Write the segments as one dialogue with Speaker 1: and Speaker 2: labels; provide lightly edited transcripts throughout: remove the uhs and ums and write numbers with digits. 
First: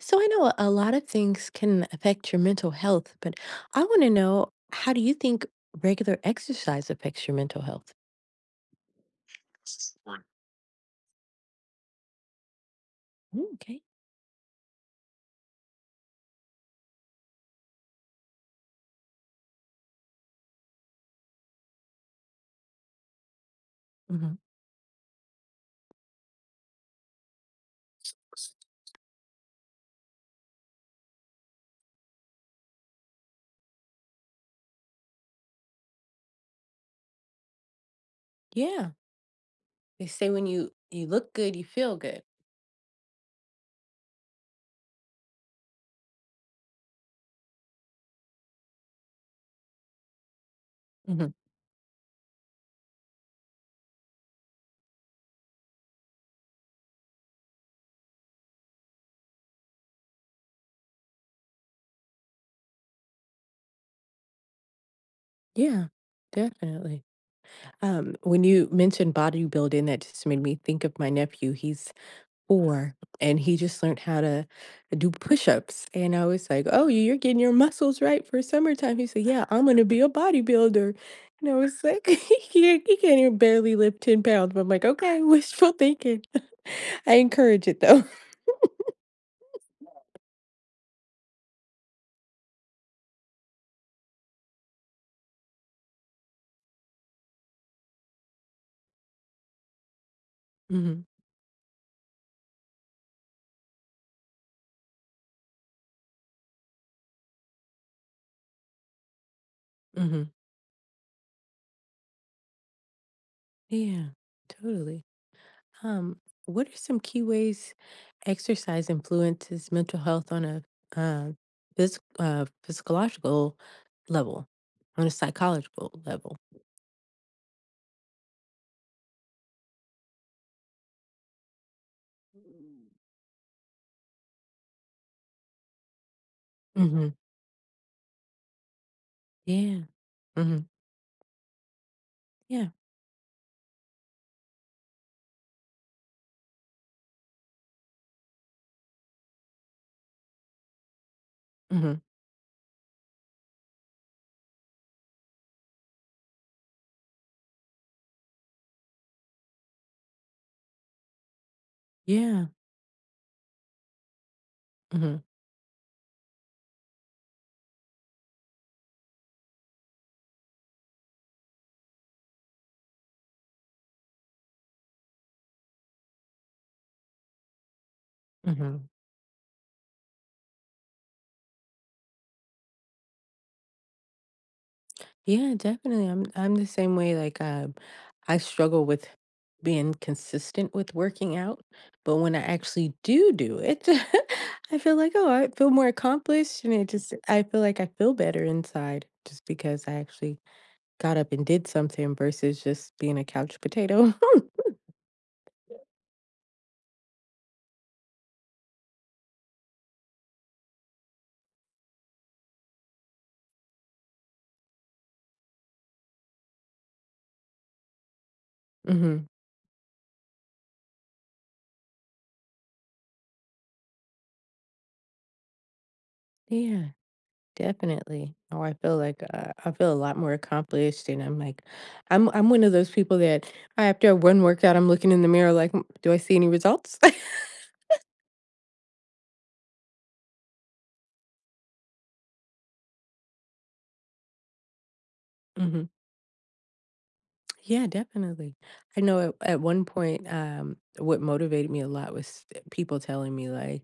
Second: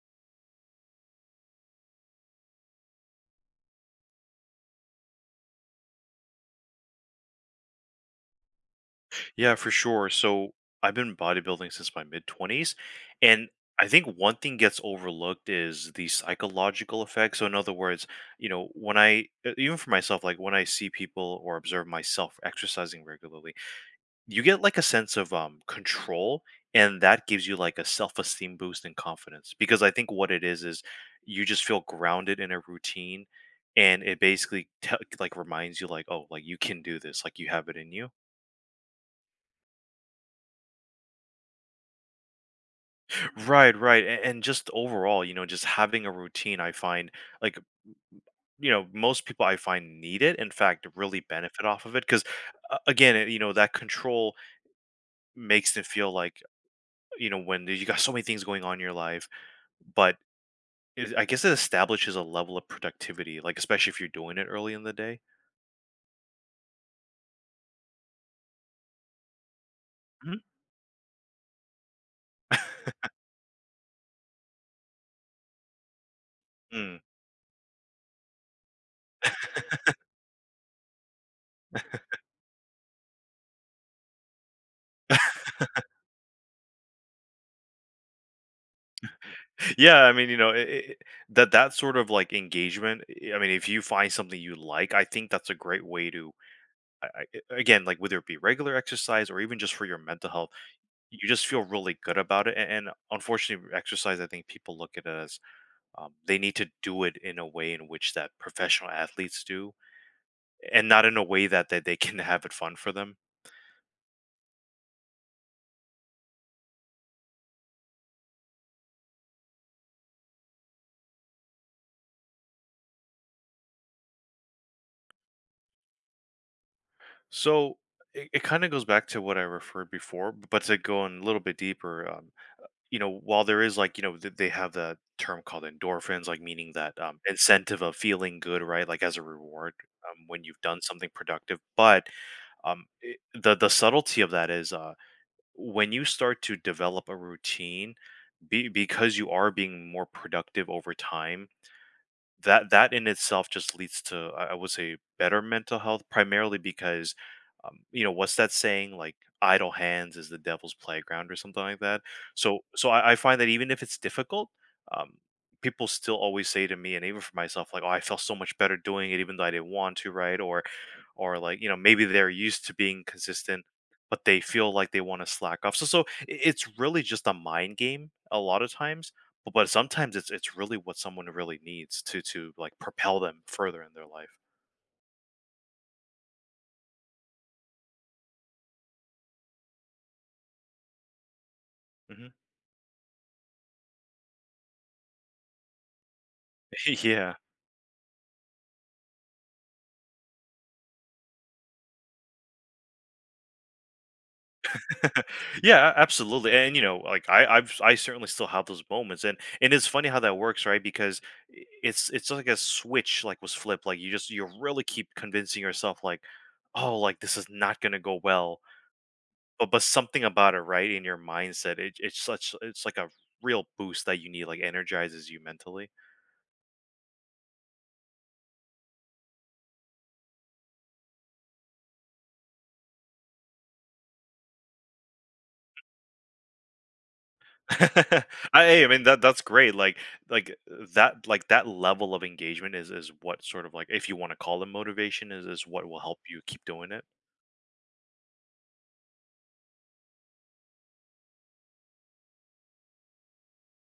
Speaker 1: So I know a lot of things can affect your mental health, but I want to know, how do you think regular exercise affects your mental health?
Speaker 2: Yeah, for sure. So I've been bodybuilding since my mid 20s. And
Speaker 1: Ooh, okay.
Speaker 2: I think one thing gets overlooked is the psychological effect. So, in other words, when even for myself, like when I see people or observe myself exercising regularly,
Speaker 1: hmm
Speaker 2: you get like a sense of control. And that gives you like a self esteem boost and confidence. Because I think what it is you just feel grounded in a routine. And it basically like reminds you, like, oh, like you can do this, like you have it in you
Speaker 1: Yeah. They say when you look good, you feel good.
Speaker 2: Right, right. And just overall, just having a routine, I find like, most people I find need it. In fact, really
Speaker 1: hmm
Speaker 2: benefit off of it. Cause again, you know, that control makes them feel like, you know, when you got so many things going on in your life, but it, I guess it establishes a level of productivity, like, especially if you're doing it early in the day.
Speaker 1: Yeah, definitely. When you mentioned bodybuilding, that just
Speaker 2: Mhm.
Speaker 1: made me think of my nephew. He's 4, and he just learned how to do push-ups, and I was like, "Oh,
Speaker 2: Mm.
Speaker 1: you're getting your muscles right for summertime." He said, "Yeah, I'm gonna be a bodybuilder." And I was like, "He can't even barely lift 10 pounds," but I'm like, "Okay, wishful thinking." I encourage it, though.
Speaker 2: Yeah, I mean, you know, that that sort of like engagement. I mean, if you find something you like, I think that's a great way to I, again, like whether it be regular exercise or even just for your mental health,
Speaker 1: Mhm,
Speaker 2: you just feel really good about it. And unfortunately, exercise, I think people look at it as they need to do it in a way in which that professional athletes do,
Speaker 1: mhm.
Speaker 2: and not in a way that they can have it fun for them.
Speaker 1: Yeah, totally. Um, what are some key ways exercise influences mental health on a uh, physiological level, on a psychological level?
Speaker 2: So it kind of goes back to what I referred before, but to go in a little bit deeper, you know, while there is like, you know, they have the term called endorphins, like meaning that
Speaker 1: hmm
Speaker 2: incentive of feeling good, right? Like as a reward
Speaker 1: Yeah.
Speaker 2: when you've
Speaker 1: hmm
Speaker 2: done something productive. But
Speaker 1: Yeah.
Speaker 2: it, the subtlety of that is when you start to develop a routine because you are being more productive over time,
Speaker 1: hmm
Speaker 2: that in itself just leads to I would say better mental health primarily because you know what's that saying like idle hands is the devil's playground or something like that.
Speaker 1: Yeah.
Speaker 2: So I find that even if it's difficult, um,
Speaker 1: hmm
Speaker 2: people still always say to me and even for myself like oh I felt so much better doing it even though I didn't want to, right? Or like you know maybe they're used to being consistent but they feel like they want to slack off. It's really just a mind game a lot of
Speaker 1: hmm
Speaker 2: times, but sometimes it's really what someone really needs to like, propel them further in their life.
Speaker 1: Yeah, definitely. I'm the same way. I struggle with being consistent with working out, but
Speaker 2: Mhm.
Speaker 1: when I actually do do it, I feel like, oh, I feel more accomplished, and it just,
Speaker 2: Yeah.
Speaker 1: I feel like I feel better inside just because I actually got up and did something versus just being a couch potato.
Speaker 2: Yeah, absolutely, and, you know, like, I certainly still have those moments, and it's funny how that works, right? Because I it's like a switch, like, was flipped, like, you just you really keep convincing yourself, like, "Oh, like, this is not gonna go well,"
Speaker 1: Mhm.
Speaker 2: but something about it, right, in your mindset, it it's such it's like a real boost that you need, like, energizes you mentally.
Speaker 1: Yeah, definitely. Oh, I feel like, I feel a lot more accomplished, and I'm like, I'm one of those people that I, after one workout, I'm looking in the mirror like, "Mm, do I see any results?"
Speaker 2: I hey, I mean that that's great. Like that like that level of engagement is what sort of like, if you want to call it motivation, is what
Speaker 1: Mhm.
Speaker 2: will help you keep doing it.
Speaker 1: Yeah, definitely. I know at one point, what motivated me a lot was people telling me like,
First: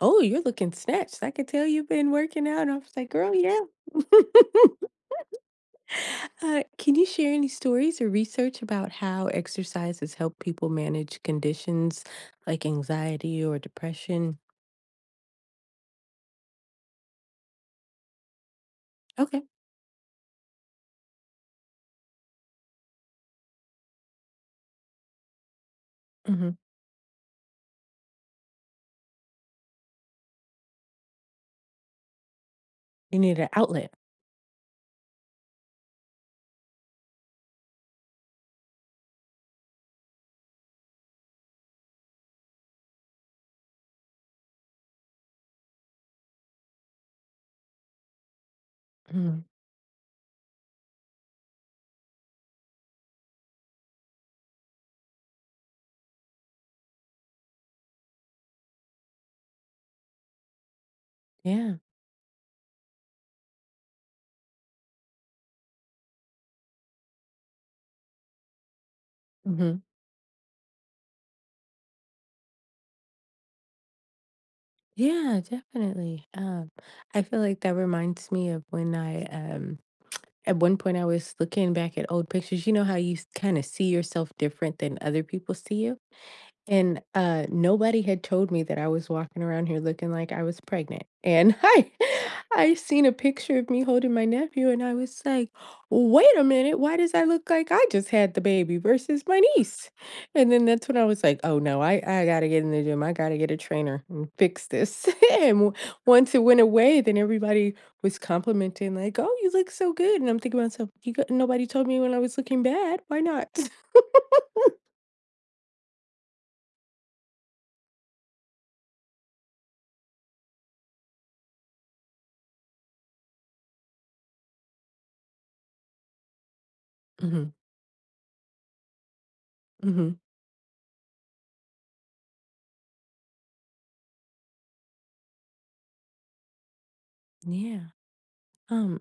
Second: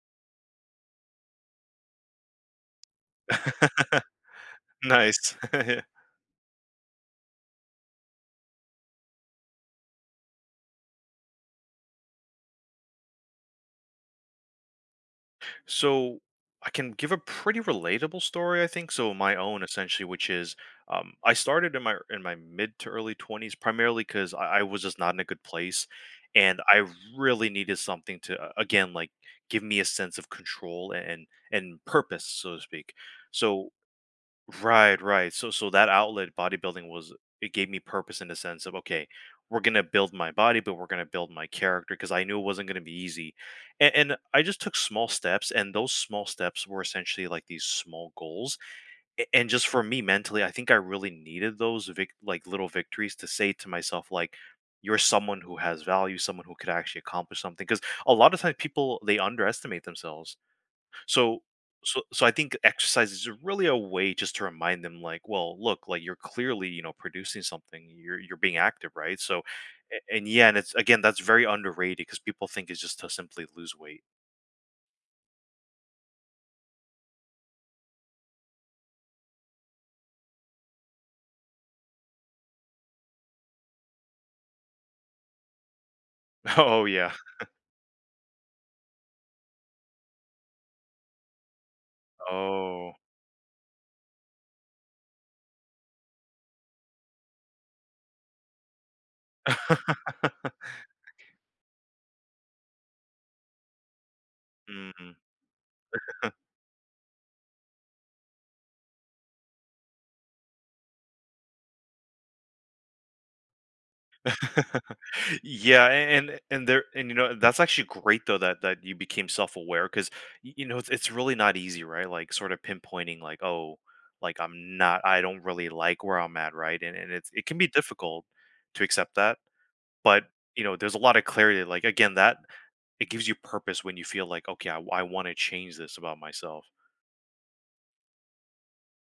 Speaker 1: "Oh, you're looking snatched. I could tell you've been working out." And I was like, "Girl, yeah."
Speaker 2: Nice.
Speaker 1: Can you share any stories or research about how exercise has helped people manage conditions like anxiety or depression?
Speaker 2: So I can give a pretty relatable story, I think. So my
Speaker 1: Okay.
Speaker 2: own essentially, which is I started in my mid to early 20s primarily because I was just not in a good place,
Speaker 1: hmm
Speaker 2: and I really needed something to again like give me a sense of control and purpose, so to speak.
Speaker 1: You need an
Speaker 2: So
Speaker 1: outlet.
Speaker 2: Right, right. So so that outlet bodybuilding was it gave me purpose in the sense of okay, we're gonna build my body, but we're gonna build my character because I knew it wasn't gonna be easy. And I just took small steps, and those small steps were essentially like these small goals. A-
Speaker 1: Mhm.
Speaker 2: And just for me mentally, I think I really needed those like little victories to say to myself like. You're someone who has value, someone who could actually accomplish something. Because a lot of times people they underestimate themselves, so
Speaker 1: Yeah.
Speaker 2: so I think exercise is really a way just to remind them like, well, look, like you're clearly, you know, producing something. You're being active, right? So
Speaker 1: hmm
Speaker 2: and yeah, and it's again that's very underrated because people think it's just to simply lose weight.
Speaker 1: Yeah, definitely. I feel like that reminds me of when I at one point, I was looking back at old pictures. You know how you kind of see yourself different than other people see you?
Speaker 2: Oh
Speaker 1: And,
Speaker 2: yeah.
Speaker 1: nobody had told me that I was walking around here looking like I was pregnant, and I
Speaker 2: Oh.
Speaker 1: seen a picture of me holding my nephew, and I was like, "Wait a minute, why does I look like I just had the baby versus my niece?" And then that's when I was like, "Oh, no, I gotta get in the gym, I gotta get a trainer and fix this."
Speaker 2: Mm.
Speaker 1: And w, once it went away, then everybody was complimenting like, "Oh, you look so good," and I'm thinking to myself, "You got nobody told me when I was looking bad, why not?"
Speaker 2: Yeah, and there and you know that's actually great though that that you became self-aware because it's really not easy, right? Like sort of pinpointing like oh, like I don't really like where I'm at, right? And it's it
Speaker 1: Mhm,
Speaker 2: can be difficult to accept that,
Speaker 1: mhm,
Speaker 2: but you know there's a lot of clarity. Like again, that it gives you purpose when you feel like okay, I want to change this about myself.
Speaker 1: yeah, um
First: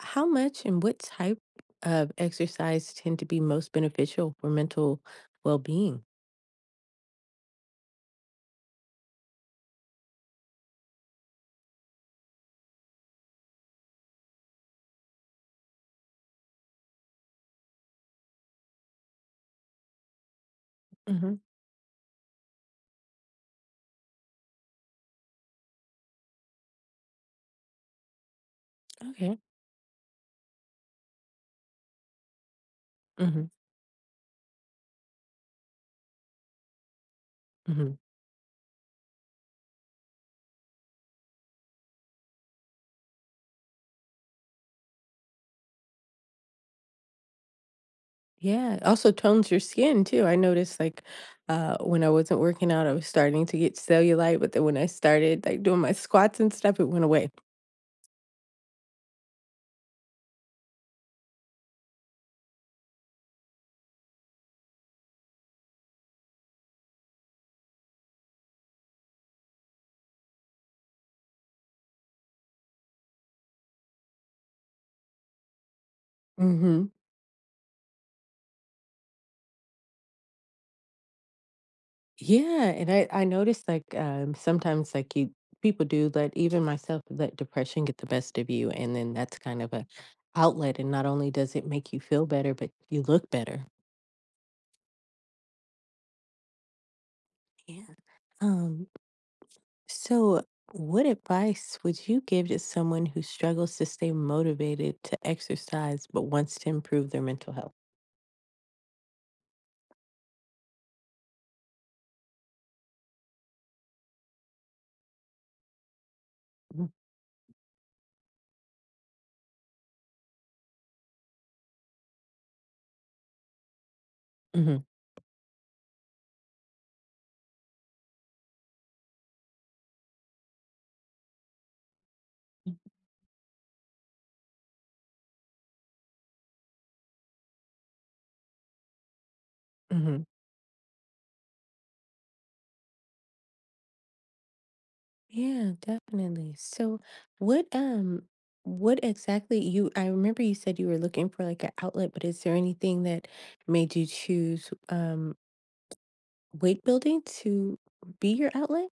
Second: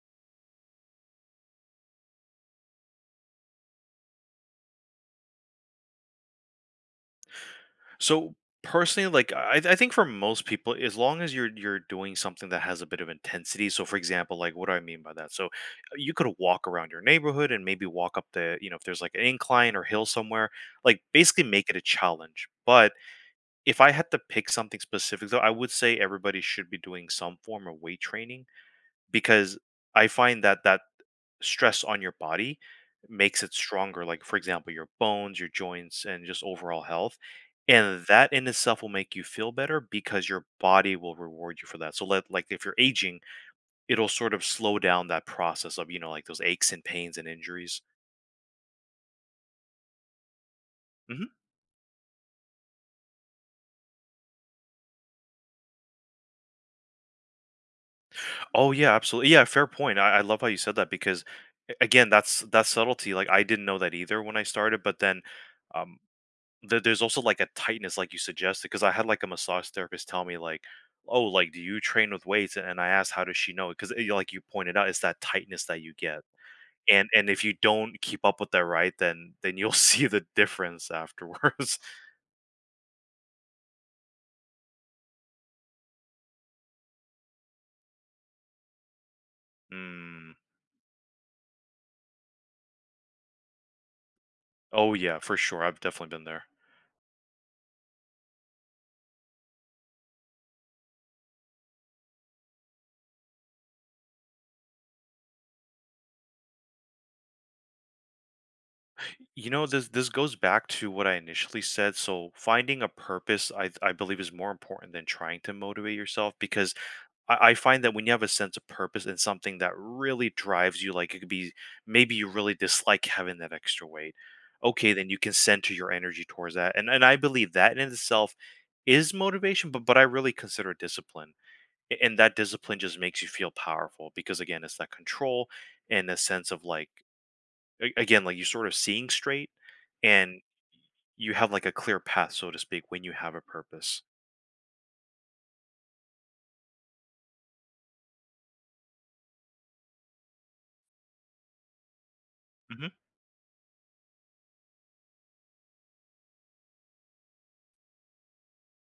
Speaker 1: how much and what type of exercise tend to be most beneficial for mental well-being?
Speaker 2: So personally, I think for most people, as long as you're doing something that has a bit of intensity. So for example, like what do I mean by that? So you could walk around your neighborhood and maybe walk up the, you know, if there's like an incline or hill somewhere, like
Speaker 1: Mhm.
Speaker 2: basically make it a challenge. But if I had to pick something specific though, I would say everybody should be doing some form of weight training
Speaker 1: Okay.
Speaker 2: because I find that stress on your body makes
Speaker 1: Mhm.
Speaker 2: it stronger, like for example your bones, your joints, and just overall health.
Speaker 1: Mhm.
Speaker 2: And that in itself will make you feel better because your body will reward you for that. So let, like if you're aging, it'll sort of slow down that process of you know like those aches and pains and injuries.
Speaker 1: Yeah, it also tones your skin too. I noticed like,
Speaker 2: Hmm.
Speaker 1: when I wasn't working out, I was starting to get cellulite, but then when I started like doing my squats and stuff, it went away.
Speaker 2: Oh yeah, absolutely. Yeah, fair point. I love how you said that because again that's that subtlety, like I didn't know that either when I started, but then um, there there's also, like, a tightness like you suggested, because I had, like, a massage therapist tell me, like, "Oh, like, do you train with weights?" And I asked, "How does she know?" Because like you pointed out, it's that tightness that you get.
Speaker 1: Mhm.
Speaker 2: And if you don't keep up with that, right, then you'll see the difference afterwards.
Speaker 1: Yeah, and I noticed like sometimes like you, people do let, even myself let depression get the best of you, and then that's kind of a
Speaker 2: Mm.
Speaker 1: outlet, and not only does it make you feel better, but you look better.
Speaker 2: Oh, yeah, for sure, I've definitely been there.
Speaker 1: Yeah. Um, so what advice would you give to someone who struggles to stay motivated to exercise but wants to improve their mental health?
Speaker 2: You know, this goes back to what I initially said, so finding a purpose I believe is more important than trying to motivate yourself because
Speaker 1: Mhm.
Speaker 2: I find that when you have a sense of purpose and something that really drives you, like it could be maybe you really dislike having that extra weight.
Speaker 1: Mhm.
Speaker 2: Okay, then you can center your energy towards that. And I believe that in itself is motivation, but I really consider it discipline. And that discipline just makes you feel powerful because again, it's that control and a sense of like again, like you're sort of seeing straight
Speaker 1: Mhm.
Speaker 2: and you have like a clear path, so to speak, when you have a purpose.
Speaker 1: Yeah, definitely. So what um what exactly you, I remember you said you were looking for like an outlet, but is there
Speaker 2: Hmm.
Speaker 1: anything that made you choose weight building to be your outlet?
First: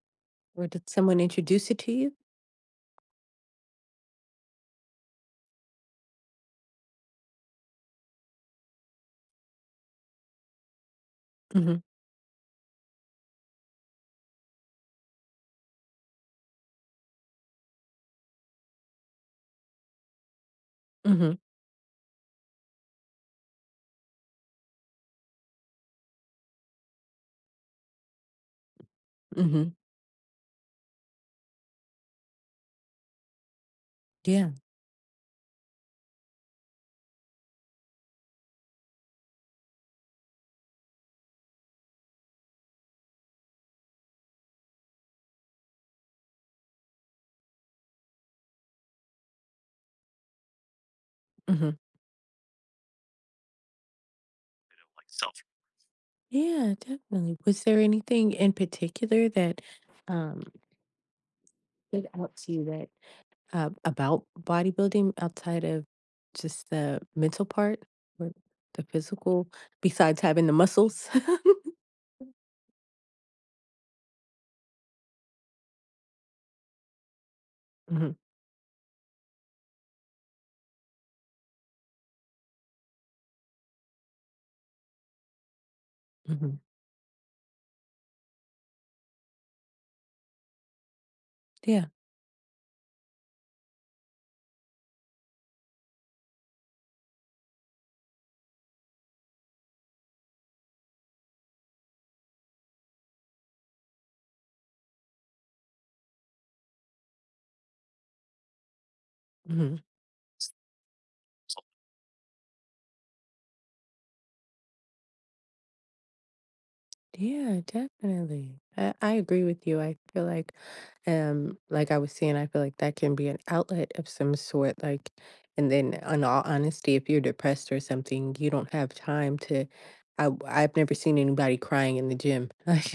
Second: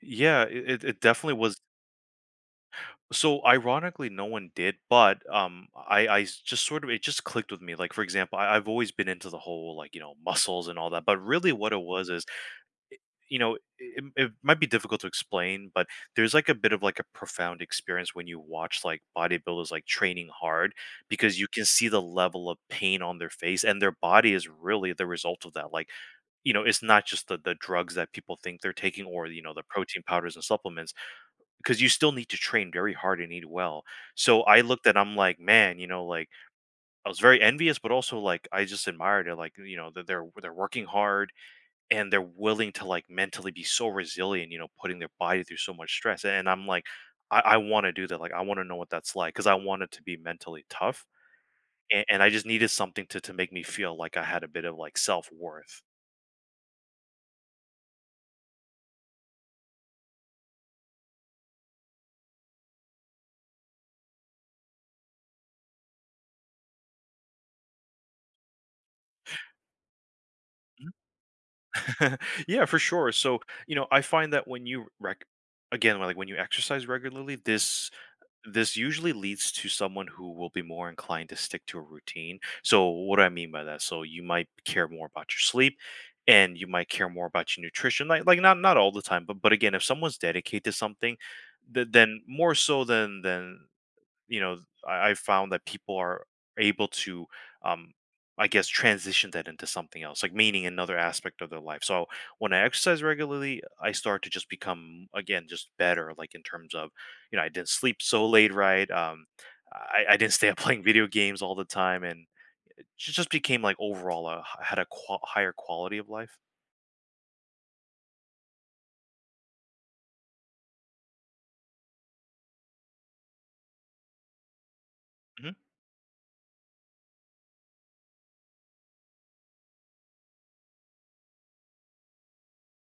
Speaker 2: Yeah,
Speaker 1: Or
Speaker 2: it
Speaker 1: did
Speaker 2: it
Speaker 1: someone
Speaker 2: definitely was.
Speaker 1: introduce it to you?
Speaker 2: So ironically, no one did, but just sort of it just clicked with me. Like for example, I've always been into the whole like you know muscles and all that, but really what
Speaker 1: Mm-hmm.
Speaker 2: it was is you know it, it might be difficult to explain, but there's like a bit of like a profound experience when you watch like bodybuilders like training hard
Speaker 1: Mm-hmm.
Speaker 2: because you can see the level of pain on their face and their body is really the result of that. Like you know it's not just the drugs that people think they're taking or you know the
Speaker 1: Mm-hmm.
Speaker 2: protein powders and supplements because you still need to train very hard and eat well. So
Speaker 1: Yeah.
Speaker 2: I looked at I'm like, man, you know, like I was very envious, but also like I just admired it. Like, you know, that they're working hard and they're willing to like mentally be so resilient, you know, putting their body through so much stress. And I'm like, I want to do that. Like I want to know what that's like because I wanted to be mentally tough.
Speaker 1: Mm-hmm.
Speaker 2: And I just needed something to make me feel like I had a bit of like self-worth.
Speaker 1: Yeah, definitely. Was there anything in particular that um stood out to you that? About bodybuilding outside of just the mental part or the physical, besides having the muscles?
Speaker 2: Yeah, for sure. So, you know, I find that when you rec again, like when you exercise regularly, this
Speaker 1: Mhm,
Speaker 2: This usually leads to someone who will be more inclined to stick to a routine. So, what do I mean by that? So, you might care more about your sleep and
Speaker 1: mhm.
Speaker 2: you might care more about your nutrition. Like, like not all the time, but again, if someone's dedicated to something,
Speaker 1: Yeah,
Speaker 2: then more so than you know I found that people are able to um I guess transition that into something else, like meaning another aspect of their life. So when I exercise regularly, I start to just become, again, just better, like in terms of, you know, I didn't sleep so late, right?
Speaker 1: mhm.
Speaker 2: I didn't stay up playing video games all the time, and it just became like overall a, I had a higher quality of life.
Speaker 1: Yeah, definitely. I agree with you. I feel like I was saying, I feel like that can be an outlet of some sort. Like,
Speaker 2: Mhm.
Speaker 1: and then, in all honesty, if you're depressed or something, you don't have time to. I've never seen anybody crying in the gym. Like,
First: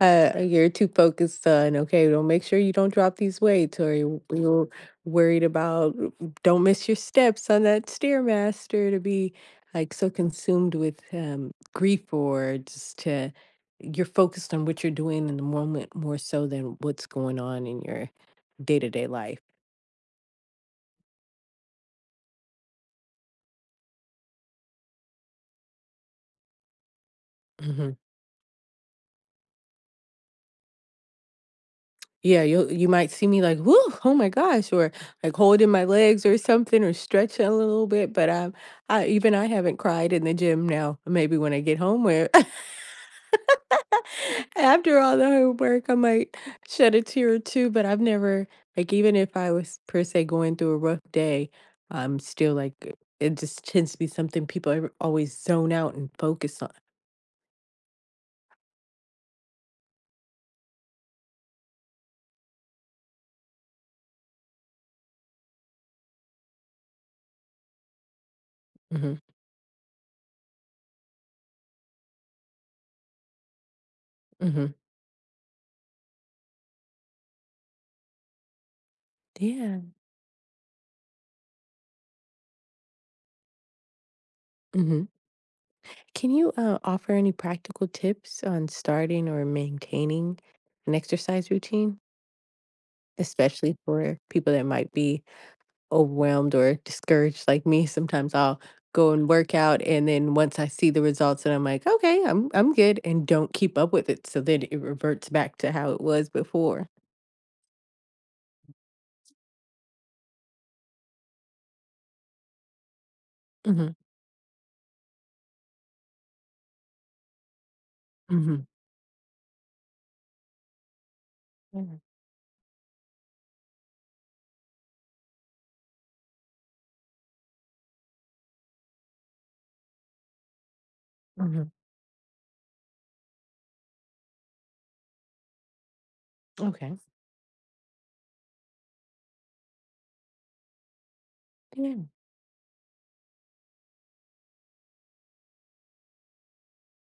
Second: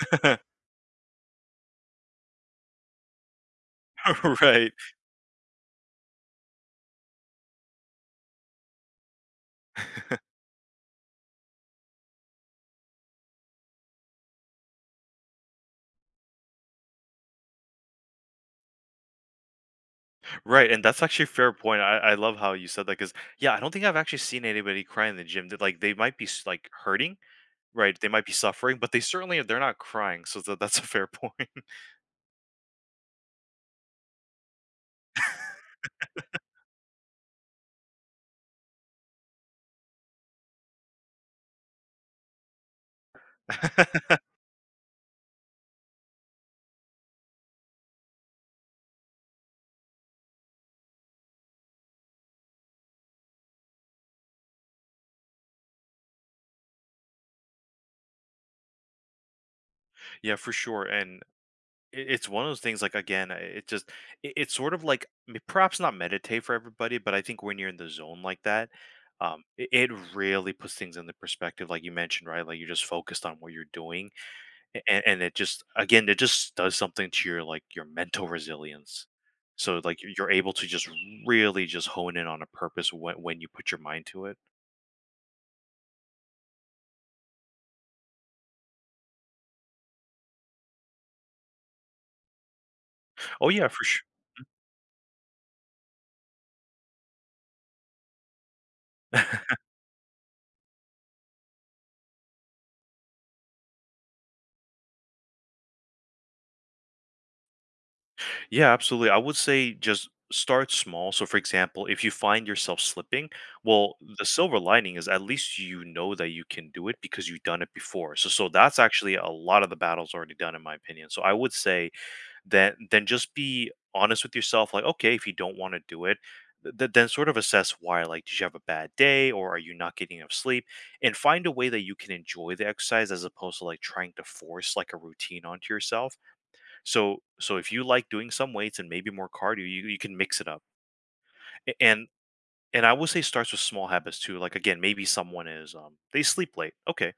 Speaker 1: you're too focused on, okay, don't make sure you don't drop these weights, or you're
Speaker 2: Right.
Speaker 1: worried about, don't miss your steps on that Stairmaster, to be like so consumed with grief, or just to, you're focused on what you're doing in the moment more so than what's going on in your day-to-day life.
Speaker 2: Right, and that's actually a fair point. I love how you said that, because yeah, I don't think I've actually seen anybody cry in the gym. That, like, they might be like hurting, right?
Speaker 1: hmm
Speaker 2: They might be suffering, but they certainly, they're not crying. So that's a fair point.
Speaker 1: Yeah, you might see me like, whoo, oh my gosh, or like holding my legs or something or stretching a little bit. But I, even I haven't cried in the gym now. Maybe when I get home, where after all the hard work, I might shed a tear or two. But I've never, like, even if I was per se going through a rough day, I'm still like, it just tends to be something people are always zone out and focus on.
Speaker 2: Yeah, for sure. And it's one of those things, like, again, it just, it's sort of like perhaps not meditate for everybody, but I think when you're in the zone like that,
Speaker 1: Mhm.
Speaker 2: it, it really puts things into perspective, like you mentioned, right? Like you're just focused on what you're doing,
Speaker 1: Mhm.
Speaker 2: and it just, again, it just does something to your, like, your mental resilience. So
Speaker 1: Yeah.
Speaker 2: like you're able to just really just hone in on a purpose when you put your mind to it.
Speaker 1: Mhm. Can you, offer any practical tips on starting or maintaining an exercise routine,
Speaker 2: Oh yeah,
Speaker 1: especially
Speaker 2: for sure.
Speaker 1: for people that might be overwhelmed or discouraged like me? Sometimes I'll go and work out, and then once I see the results and I'm like, "Okay, I'm good," and don't keep up with it, so then it reverts back to how it was before.
Speaker 2: Yeah, absolutely. I would say just start small. So for example, if you find yourself slipping,
Speaker 1: Mhm.
Speaker 2: well, the silver lining is at least you know that you can do it because you've done it before. So so
Speaker 1: Mhm.
Speaker 2: that's actually a lot of the battles already done, in my opinion. So I would say
Speaker 1: Mhm.
Speaker 2: then just be honest with yourself, like, okay, if you don't want to do it, then sort of assess why. Like, did you have a bad day, or are you not getting enough sleep? And find a way
Speaker 1: Mhm.
Speaker 2: that you can enjoy the exercise as opposed to like trying to force like a routine onto yourself.
Speaker 1: Okay.
Speaker 2: So so if you like doing some weights and maybe more cardio, you can mix it up. A- and
Speaker 1: Yeah.
Speaker 2: and I would say starts with small habits too. Like again, maybe someone is they sleep late. Okay,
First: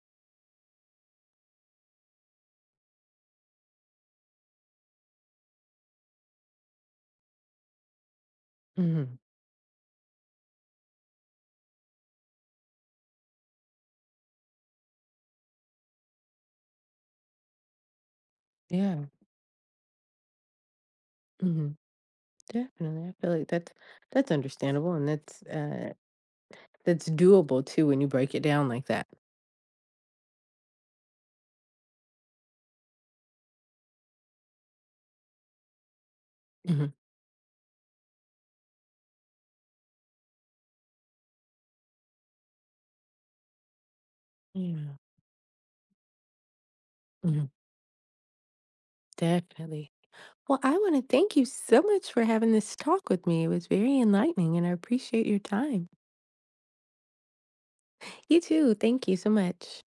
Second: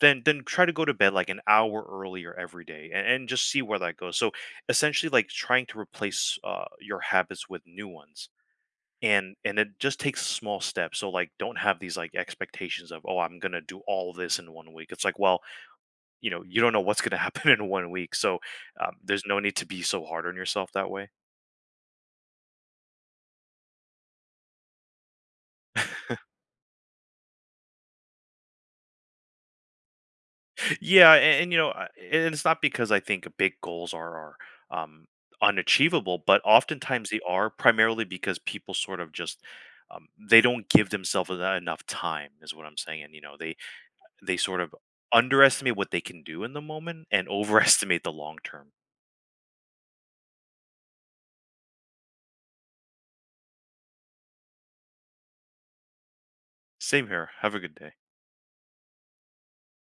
Speaker 2: then try to go to bed like an hour earlier every day, and just see where that goes. So essentially like trying to replace your habits with new ones.
Speaker 1: Mhm.
Speaker 2: And it just takes small steps. So like, don't have these like expectations of, oh, I'm gonna do all this in one week. It's like, well, you know, you don't know what's gonna happen in one week. So
Speaker 1: Yeah.
Speaker 2: there's no need to be so hard on yourself that way.
Speaker 1: Mhm. Definitely. I feel like that's understandable, and that's, that's doable too when you break it down like that.
Speaker 2: Yeah, and you know, and it's not because I think big goals are um, unachievable, but
Speaker 1: Mhm.
Speaker 2: oftentimes they are, primarily because people sort of just they don't give themselves enough time, is what I'm saying. And you know, they sort of
Speaker 1: Yeah.
Speaker 2: underestimate what they can do in the moment and
Speaker 1: Mhm.
Speaker 2: overestimate the long term.
Speaker 1: Definitely. Well, I wanna thank you so much for having this talk with me. It was very enlightening, and I appreciate your time.
Speaker 2: Same here. Have a good day.
Speaker 1: You too. Thank you so much.